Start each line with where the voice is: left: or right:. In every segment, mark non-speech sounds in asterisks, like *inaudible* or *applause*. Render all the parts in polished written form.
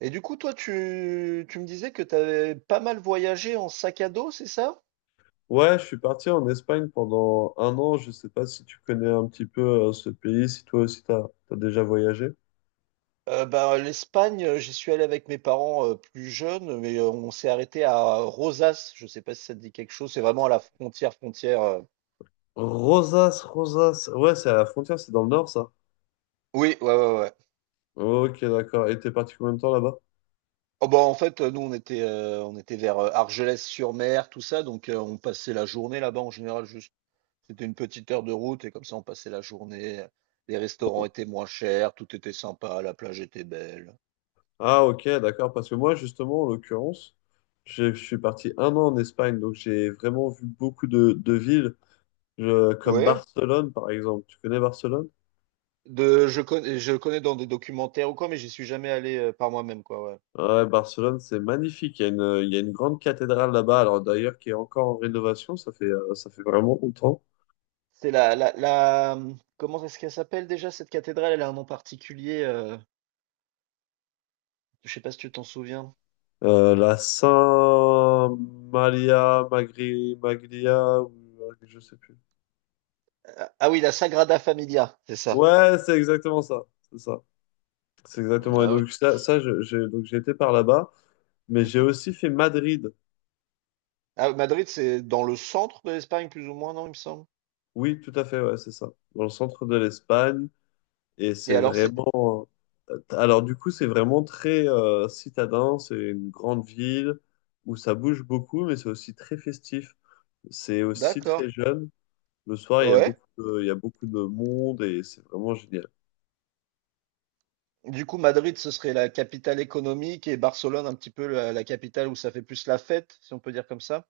right: Et du coup, toi, tu me disais que tu avais pas mal voyagé en sac à dos, c'est ça?
left: Ouais, je suis parti en Espagne pendant un an. Je sais pas si tu connais un petit peu ce pays, si toi aussi t'as déjà voyagé.
right: L'Espagne, j'y suis allé avec mes parents plus jeunes, mais on s'est arrêté à Rosas. Je sais pas si ça te dit quelque chose. C'est vraiment à la frontière.
left: Rosas, Rosas. Ouais, c'est à la frontière, c'est dans le nord, ça.
right: Oui, ouais, ouais, ouais.
left: Ok, d'accord. Et t'es parti combien de temps là-bas?
right: En fait, nous, on était vers Argelès-sur-Mer, tout ça. Donc, on passait la journée là-bas en général. Juste, c'était une petite heure de route et comme ça, on passait la journée. Les restaurants étaient moins chers, tout était sympa, la plage était belle.
left: Ah, ok, d'accord. Parce que moi, justement, en l'occurrence, je suis parti un an en Espagne, donc j'ai vraiment vu beaucoup de villes, comme
right: Ouais.
left: Barcelone, par exemple. Tu connais Barcelone?
right: Je connais, je connais dans des documentaires ou quoi, mais j'y suis jamais allé par moi-même, quoi, ouais.
left: Ouais, Barcelone, c'est magnifique. Il y a une grande cathédrale là-bas, alors d'ailleurs qui est encore en rénovation, ça fait vraiment longtemps.
right: C'est la, comment est-ce qu'elle s'appelle déjà cette cathédrale? Elle a un nom particulier, je sais pas si tu t'en souviens.
left: La Saint Maria Maglia, ou je sais plus.
right: Ah, ah oui, la Sagrada Familia, c'est ça.
left: Ouais, c'est exactement ça. C'est ça. C'est exactement. Et
right: Ah oui.
left: donc ça, j'ai été par là-bas, mais j'ai
right: Mhm.
left: aussi fait Madrid.
right: Ah, Madrid, c'est dans le centre de l'Espagne, plus ou moins, non, il me semble.
left: Oui, tout à fait, ouais, c'est ça. Dans le centre de l'Espagne. Et
right: Et
left: c'est
right: alors, c'est,
left: vraiment. Alors, du coup, c'est vraiment très citadin. C'est une grande ville où ça bouge beaucoup, mais c'est aussi très festif. C'est aussi
right: d'accord,
left: très jeune. Le soir,
right: ouais.
left: il y a beaucoup de monde et c'est vraiment génial.
right: Du coup, Madrid, ce serait la capitale économique et Barcelone, un petit peu la capitale où ça fait plus la fête, si on peut dire comme ça.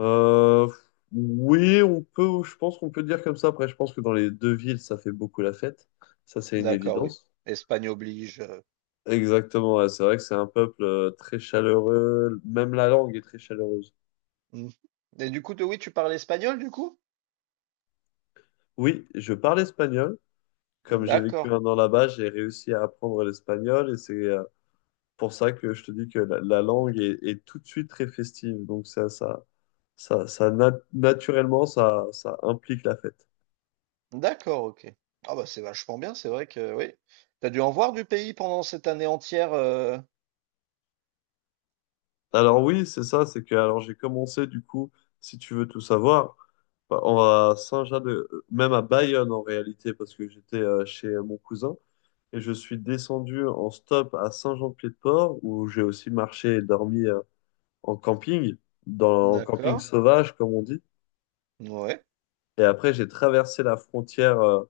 left: Euh, oui, on peut, je pense qu'on peut dire comme ça. Après, je pense que dans les deux villes, ça fait beaucoup la fête. Ça, c'est une
right: D'accord, oui.
left: évidence.
right: Espagne oblige.
left: Exactement, ouais, c'est vrai que c'est un peuple très chaleureux. Même la langue est très chaleureuse.
right: Mmh. Et du coup, toi, oui, tu parles espagnol, du coup?
left: Oui, je parle espagnol. Comme j'ai vécu
right: D'accord,
left: un an là-bas, j'ai réussi à apprendre l'espagnol et c'est pour ça que je te dis que la langue est tout de suite très festive. Donc naturellement, ça implique la fête.
right: d'accord, ok. Ah bah c'est vachement bien, c'est vrai que oui. T'as dû en voir du pays pendant cette année entière.
left: Alors oui, c'est ça, c'est que alors j'ai commencé du coup, si tu veux tout savoir, à Saint-Jean de, même à Bayonne en réalité, parce que j'étais chez mon cousin et je suis descendu en stop à Saint-Jean-de-Pied-de-Port où j'ai aussi marché et dormi en camping, dans en camping
right: D'accord,
left: sauvage comme on dit.
right: ouais.
left: Et après, j'ai traversé la frontière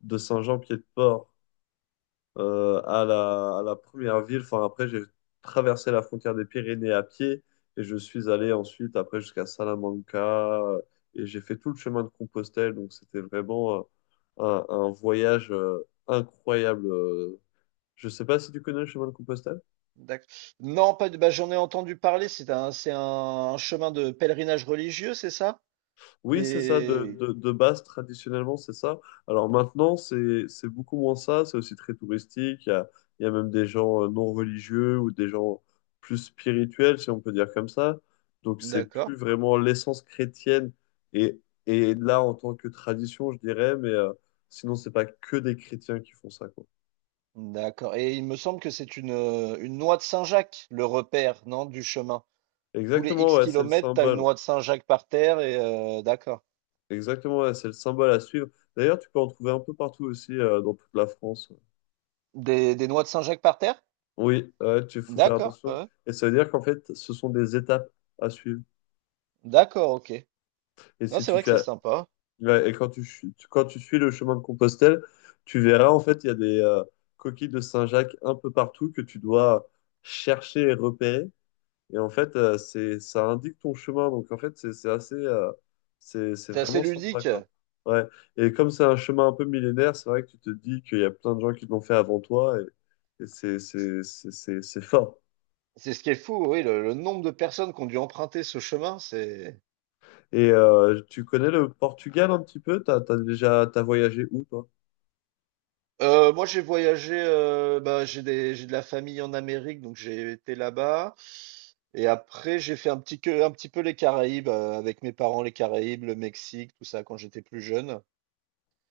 left: de Saint-Jean-Pied-de-Port à à la première ville. Enfin, après, j'ai traversé la frontière des Pyrénées à pied et je suis allé ensuite, après, jusqu'à Salamanca euh, et j'ai fait tout le chemin de Compostelle. Donc, c'était vraiment un voyage incroyable. Je sais pas si tu connais le chemin de Compostelle.
right: D'ac- Non, pas de. Bah, j'en ai entendu parler. C'est un chemin de pèlerinage religieux, c'est ça? Qui
left: Oui, c'est ça,
right: est-
left: de base, traditionnellement, c'est ça. Alors maintenant, c'est beaucoup moins ça, c'est aussi très touristique. Il y a même des gens non religieux ou des gens plus spirituels, si on peut dire comme ça. Donc c'est
right: D'accord,
left: plus vraiment l'essence chrétienne. Et, et là, en tant que tradition, je dirais, mais sinon, c'est pas que des chrétiens qui font ça, quoi.
right: d'accord. Et il me semble que c'est une noix de Saint-Jacques, le repère, non, du chemin. Tous les
left: Exactement,
right: X
left: ouais, c'est le
right: kilomètres, t'as une
left: symbole.
right: noix de Saint-Jacques par terre et d'accord.
left: Exactement, ouais, c'est le symbole à suivre. D'ailleurs, tu peux en trouver un peu partout aussi, dans toute la France.
right: Des noix de Saint-Jacques par terre?
left: Oui, ouais, tu faut faire
right: D'accord, ouais,
left: attention.
right: ouais.
left: Et ça veut dire qu'en fait, ce sont des étapes à suivre.
right: D'accord, ok.
left: Et
right: Non,
left: si
right: c'est
left: tu
right: vrai que c'est
left: fais,
right: sympa.
left: ouais, et quand tu suis le chemin de Compostelle, tu verras en fait, il y a des coquilles de Saint-Jacques un peu partout que tu dois chercher et repérer. Et en fait, ça indique ton chemin. Donc en fait, c'est assez, c'est
right: C'est assez
left: vraiment sympa
right: ludique.
left: quoi. Ouais. Et comme c'est un chemin un peu millénaire, c'est vrai que tu te dis qu'il y a plein de gens qui l'ont fait avant toi et c'est fort.
right: C'est ce qui est fou, oui, le nombre de personnes qui ont dû emprunter ce chemin, c'est…
left: Et tu connais le Portugal un petit peu? T'as voyagé où, toi?
right: Moi, j'ai voyagé, j'ai de la famille en Amérique, donc j'ai été là-bas. Et après, j'ai fait un petit peu les Caraïbes, avec mes parents, les Caraïbes, le Mexique, tout ça, quand j'étais plus jeune.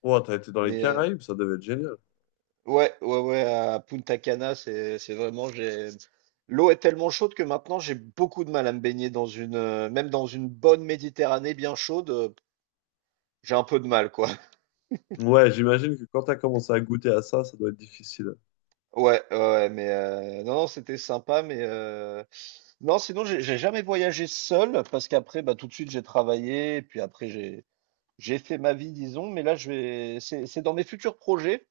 left: Oh, t'as été dans les
right: Mais euh,
left: Caraïbes, ça devait être génial.
right: ouais, à Punta Cana, c'est vraiment, l'eau est tellement chaude que maintenant j'ai beaucoup de mal à me baigner dans une, même dans une bonne Méditerranée bien chaude, j'ai un peu de mal, quoi. *laughs*
left: Ouais, j'imagine que quand t'as commencé à goûter à ça, ça doit être difficile.
right: Non, non, c'était sympa, non, sinon j'ai jamais voyagé seul parce qu'après, bah tout de suite j'ai travaillé, et puis après j'ai fait ma vie, disons, mais c'est dans mes futurs projets.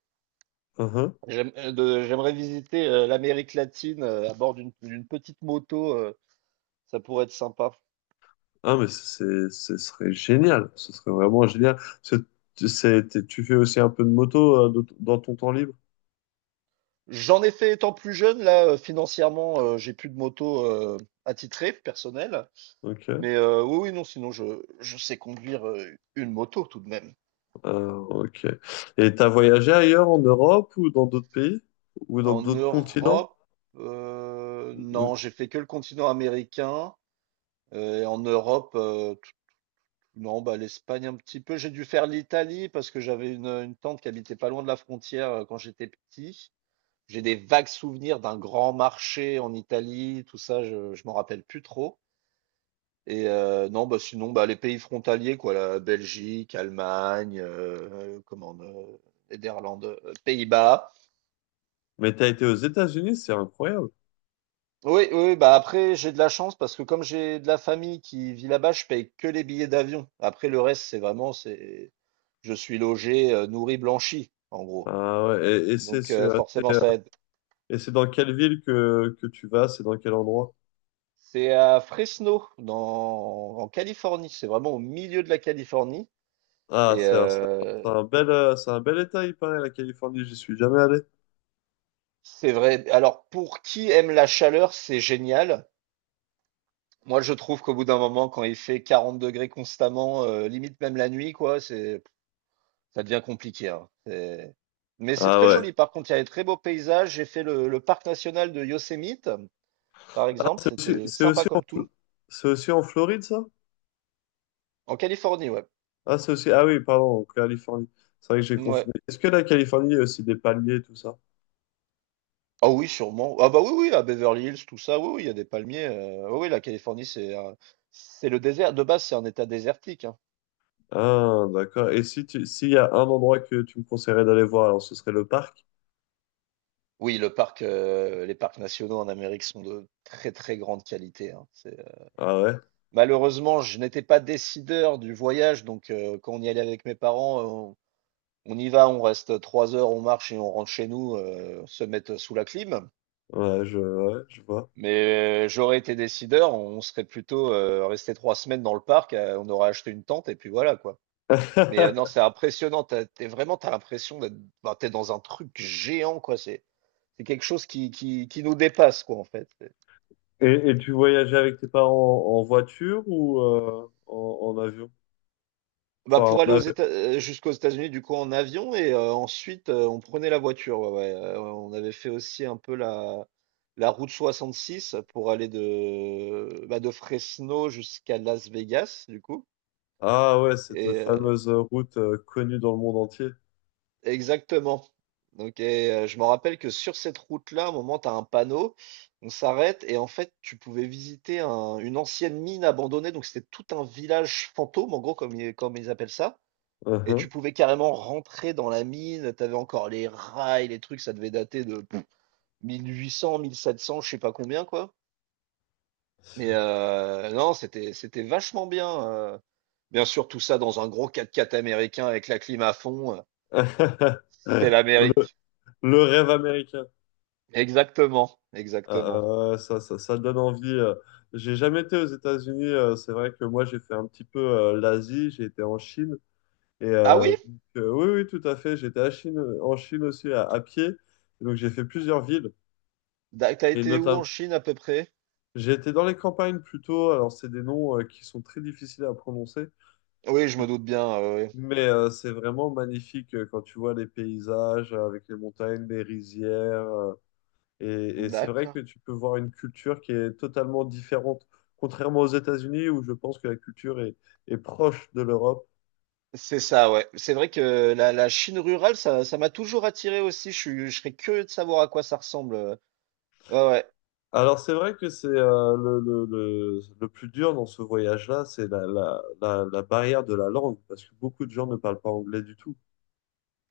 left: Uhum.
right: J'aimerais visiter l'Amérique latine à bord d'une petite moto, ça pourrait être sympa.
left: Ah, ce serait génial. Ce serait vraiment génial. Tu fais aussi un peu de moto dans ton temps libre.
right: J'en ai fait étant plus jeune, là, financièrement, j'ai plus de moto, attitrée, personnelle.
left: Ok.
right: Mais, oui, oui, non, sinon je sais conduire, une moto tout de même.
left: Ah, ok. Et t'as voyagé ailleurs en Europe ou dans d'autres pays? Ou dans
right: En
left: d'autres continents?
right: Europe,
left: Ou-
right: non, j'ai fait que le continent américain, et en Europe, t non, bah, l'Espagne un petit peu. J'ai dû faire l'Italie parce que j'avais une tante qui habitait pas loin de la frontière, quand j'étais petit. J'ai des vagues souvenirs d'un grand marché en Italie, tout ça, je m'en rappelle plus trop. Et non, bah, sinon, bah, les pays frontaliers quoi, la Belgique, Allemagne, Néderlande, Pays-Bas.
left: Mais t'as été aux États-Unis, c'est incroyable.
right: Oui, oui, oui, bah, après j'ai de la chance parce que comme j'ai de la famille qui vit là-bas, je paye que les billets d'avion. Après le reste, c'est vraiment c'est je suis logé, nourri, blanchi en gros.
left: Ah ouais, et, et c'est
right: Donc
left: sur-
right: forcément
left: c'est-
right: ça aide.
left: et c'est dans quelle ville que tu vas? C'est dans quel endroit?
right: C'est à Fresno dans en Californie, c'est vraiment au milieu de la Californie
left: Ah,
right: et
left: c'est un, c'est un c'est un c'est un bel état, il paraît, la Californie, j'y suis jamais allé.
right: c'est vrai alors pour qui aime la chaleur, c'est génial. Moi, je trouve qu'au bout d'un moment, quand il fait 40 degrés constamment, limite même la nuit, quoi, ça devient compliqué, hein. Mais c'est
left: Ah
right: très
left: ouais.
right: joli. Par contre, il y a des très beaux paysages. J'ai fait le parc national de Yosemite, par exemple. C'était
left: C'est
right: sympa
left: aussi en,
right: comme tout.
left: Fl- c'est aussi en Floride, ça?
right: En Californie, ouais.
left: Ah, c'est aussi, ah oui, pardon, en Californie. C'est vrai que j'ai
right: Ouais.
left: confiné. Est-ce que la Californie, il y a aussi des palmiers, tout ça?
right: Ah oui, sûrement. Ah bah oui, oui, à Beverly Hills, tout ça. Oui, oui, il y a des palmiers. Oui, oui, la Californie, c'est le désert. De base, c'est un état désertique, hein.
left: Ah, d'accord. Et si tu, s'il y a un endroit que tu me conseillerais d'aller voir, alors ce serait le parc?
right: Oui, le parc, les parcs nationaux en Amérique sont de très, très grande qualité, hein. C'est…
left: Ah ouais,
right: Malheureusement, je n'étais pas décideur du voyage, donc quand on y allait avec mes parents, on y va, on reste trois heures, on marche et on rentre chez nous, se mettre sous la clim.
left: ouais, ouais, je vois.
right: Mais j'aurais été décideur, on serait plutôt resté trois semaines dans le parc, on aurait acheté une tente et puis voilà quoi. Non, c'est
left: *laughs*
right: impressionnant, t'es vraiment, t'as l'impression d'être, bah, t'es dans un truc géant quoi. C'est quelque chose qui nous dépasse quoi en fait.
left: Et tu voyageais avec tes parents en voiture ou en avion?
right: Bah
left: Enfin,
right: pour
left: en
right: aller aux
left: avion.
right: Éta jusqu'aux États-Unis du coup en avion et ensuite, on prenait la voiture, ouais, ouais, on avait fait aussi un peu la route 66 pour aller de, bah, de Fresno jusqu'à Las Vegas du coup
left: Ah ouais, cette
right: et
left: fameuse route connue dans le monde entier.
right: exactement. Donc et je me rappelle que sur cette route-là, à un moment, tu as un panneau, on s'arrête et en fait, tu pouvais visiter un une ancienne mine abandonnée, donc c'était tout un village fantôme en gros comme ils appellent ça. Et
left: Uhum.
right: tu pouvais carrément rentrer dans la mine. T'avais encore les rails, les trucs, ça devait dater de pff, 1800, 1700, je sais pas combien, quoi. Non, c'était c'était vachement bien. Bien sûr, tout ça dans un gros quatre-quatre américain avec la clim à fond,
left: *laughs*
right: c'est
left: Le,
right: l'Amérique.
left: le rêve américain.
right: Exactement, exactement.
left: Ah, ça donne envie. J'ai jamais été aux États-Unis. C'est vrai que moi, j'ai fait un petit peu l'Asie. J'ai été en Chine. Et
right: Ah oui?
left: oui, oui, tout à fait. J'étais à Chine, en Chine aussi à pied. Et donc j'ai fait plusieurs villes.
right: T'as
left: Et
right: été où en
left: notamment,
right: Chine à peu près?
left: j'ai été dans les campagnes plutôt. Alors c'est des noms qui sont très difficiles à prononcer.
right: Oui, je
left: Et-
right: me doute bien. Oui.
left: Mais c'est vraiment magnifique quand tu vois les paysages avec les montagnes, les rizières. Et c'est vrai que
right: D'accord.
left: tu peux voir une culture qui est totalement différente. Contrairement aux États-Unis, où je pense que est proche de l'Europe.
right: C'est ça, ouais. C'est vrai que la Chine rurale, ça m'a toujours attiré aussi. Je serais curieux de savoir à quoi ça ressemble. Ouais, ouais.
left: Alors c'est vrai que c'est le plus dur dans ce voyage-là, c'est la barrière de la langue, parce que beaucoup de gens ne parlent pas anglais du tout.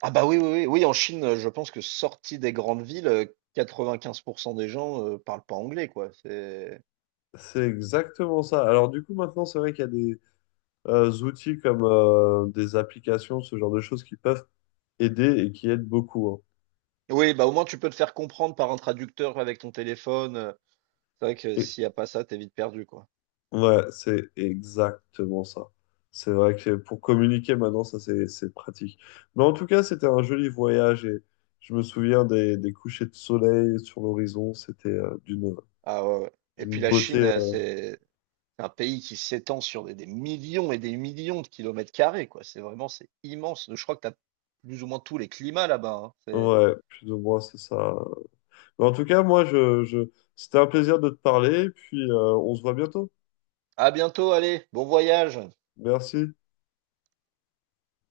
right: Ah bah oui, oui, oui, oui, en Chine, je pense que sorti des grandes villes, 95 des gens, parlent pas anglais, quoi. C'est…
left: C'est exactement ça. Alors du coup maintenant c'est vrai qu'il y a des outils comme des applications, ce genre de choses qui peuvent aider et qui aident beaucoup. Hein.
right: Oui, bah, au moins tu peux te faire comprendre par un traducteur avec ton téléphone, c'est vrai que
left: Et,
right: s'il y a pas ça, t'es vite perdu, quoi.
left: ouais, c'est exactement ça. C'est vrai que pour communiquer maintenant, ça c'est pratique. Mais en tout cas, c'était un joli voyage et je me souviens des couchers de soleil sur l'horizon. C'était
right: Ah ouais, ouais, et puis
left: d'une
right: la Chine,
left: beauté.
right: c'est un pays qui s'étend sur des millions et des millions de kilomètres carrés, quoi. C'est vraiment c'est immense. Je crois que t'as plus ou moins tous les climats là-bas, hein. C'est…
left: Ouais, plus ou moins, c'est ça. Mais en tout cas, je... c'était un plaisir de te parler, puis on se voit bientôt.
right: À bientôt, allez, bon voyage!
left: Merci.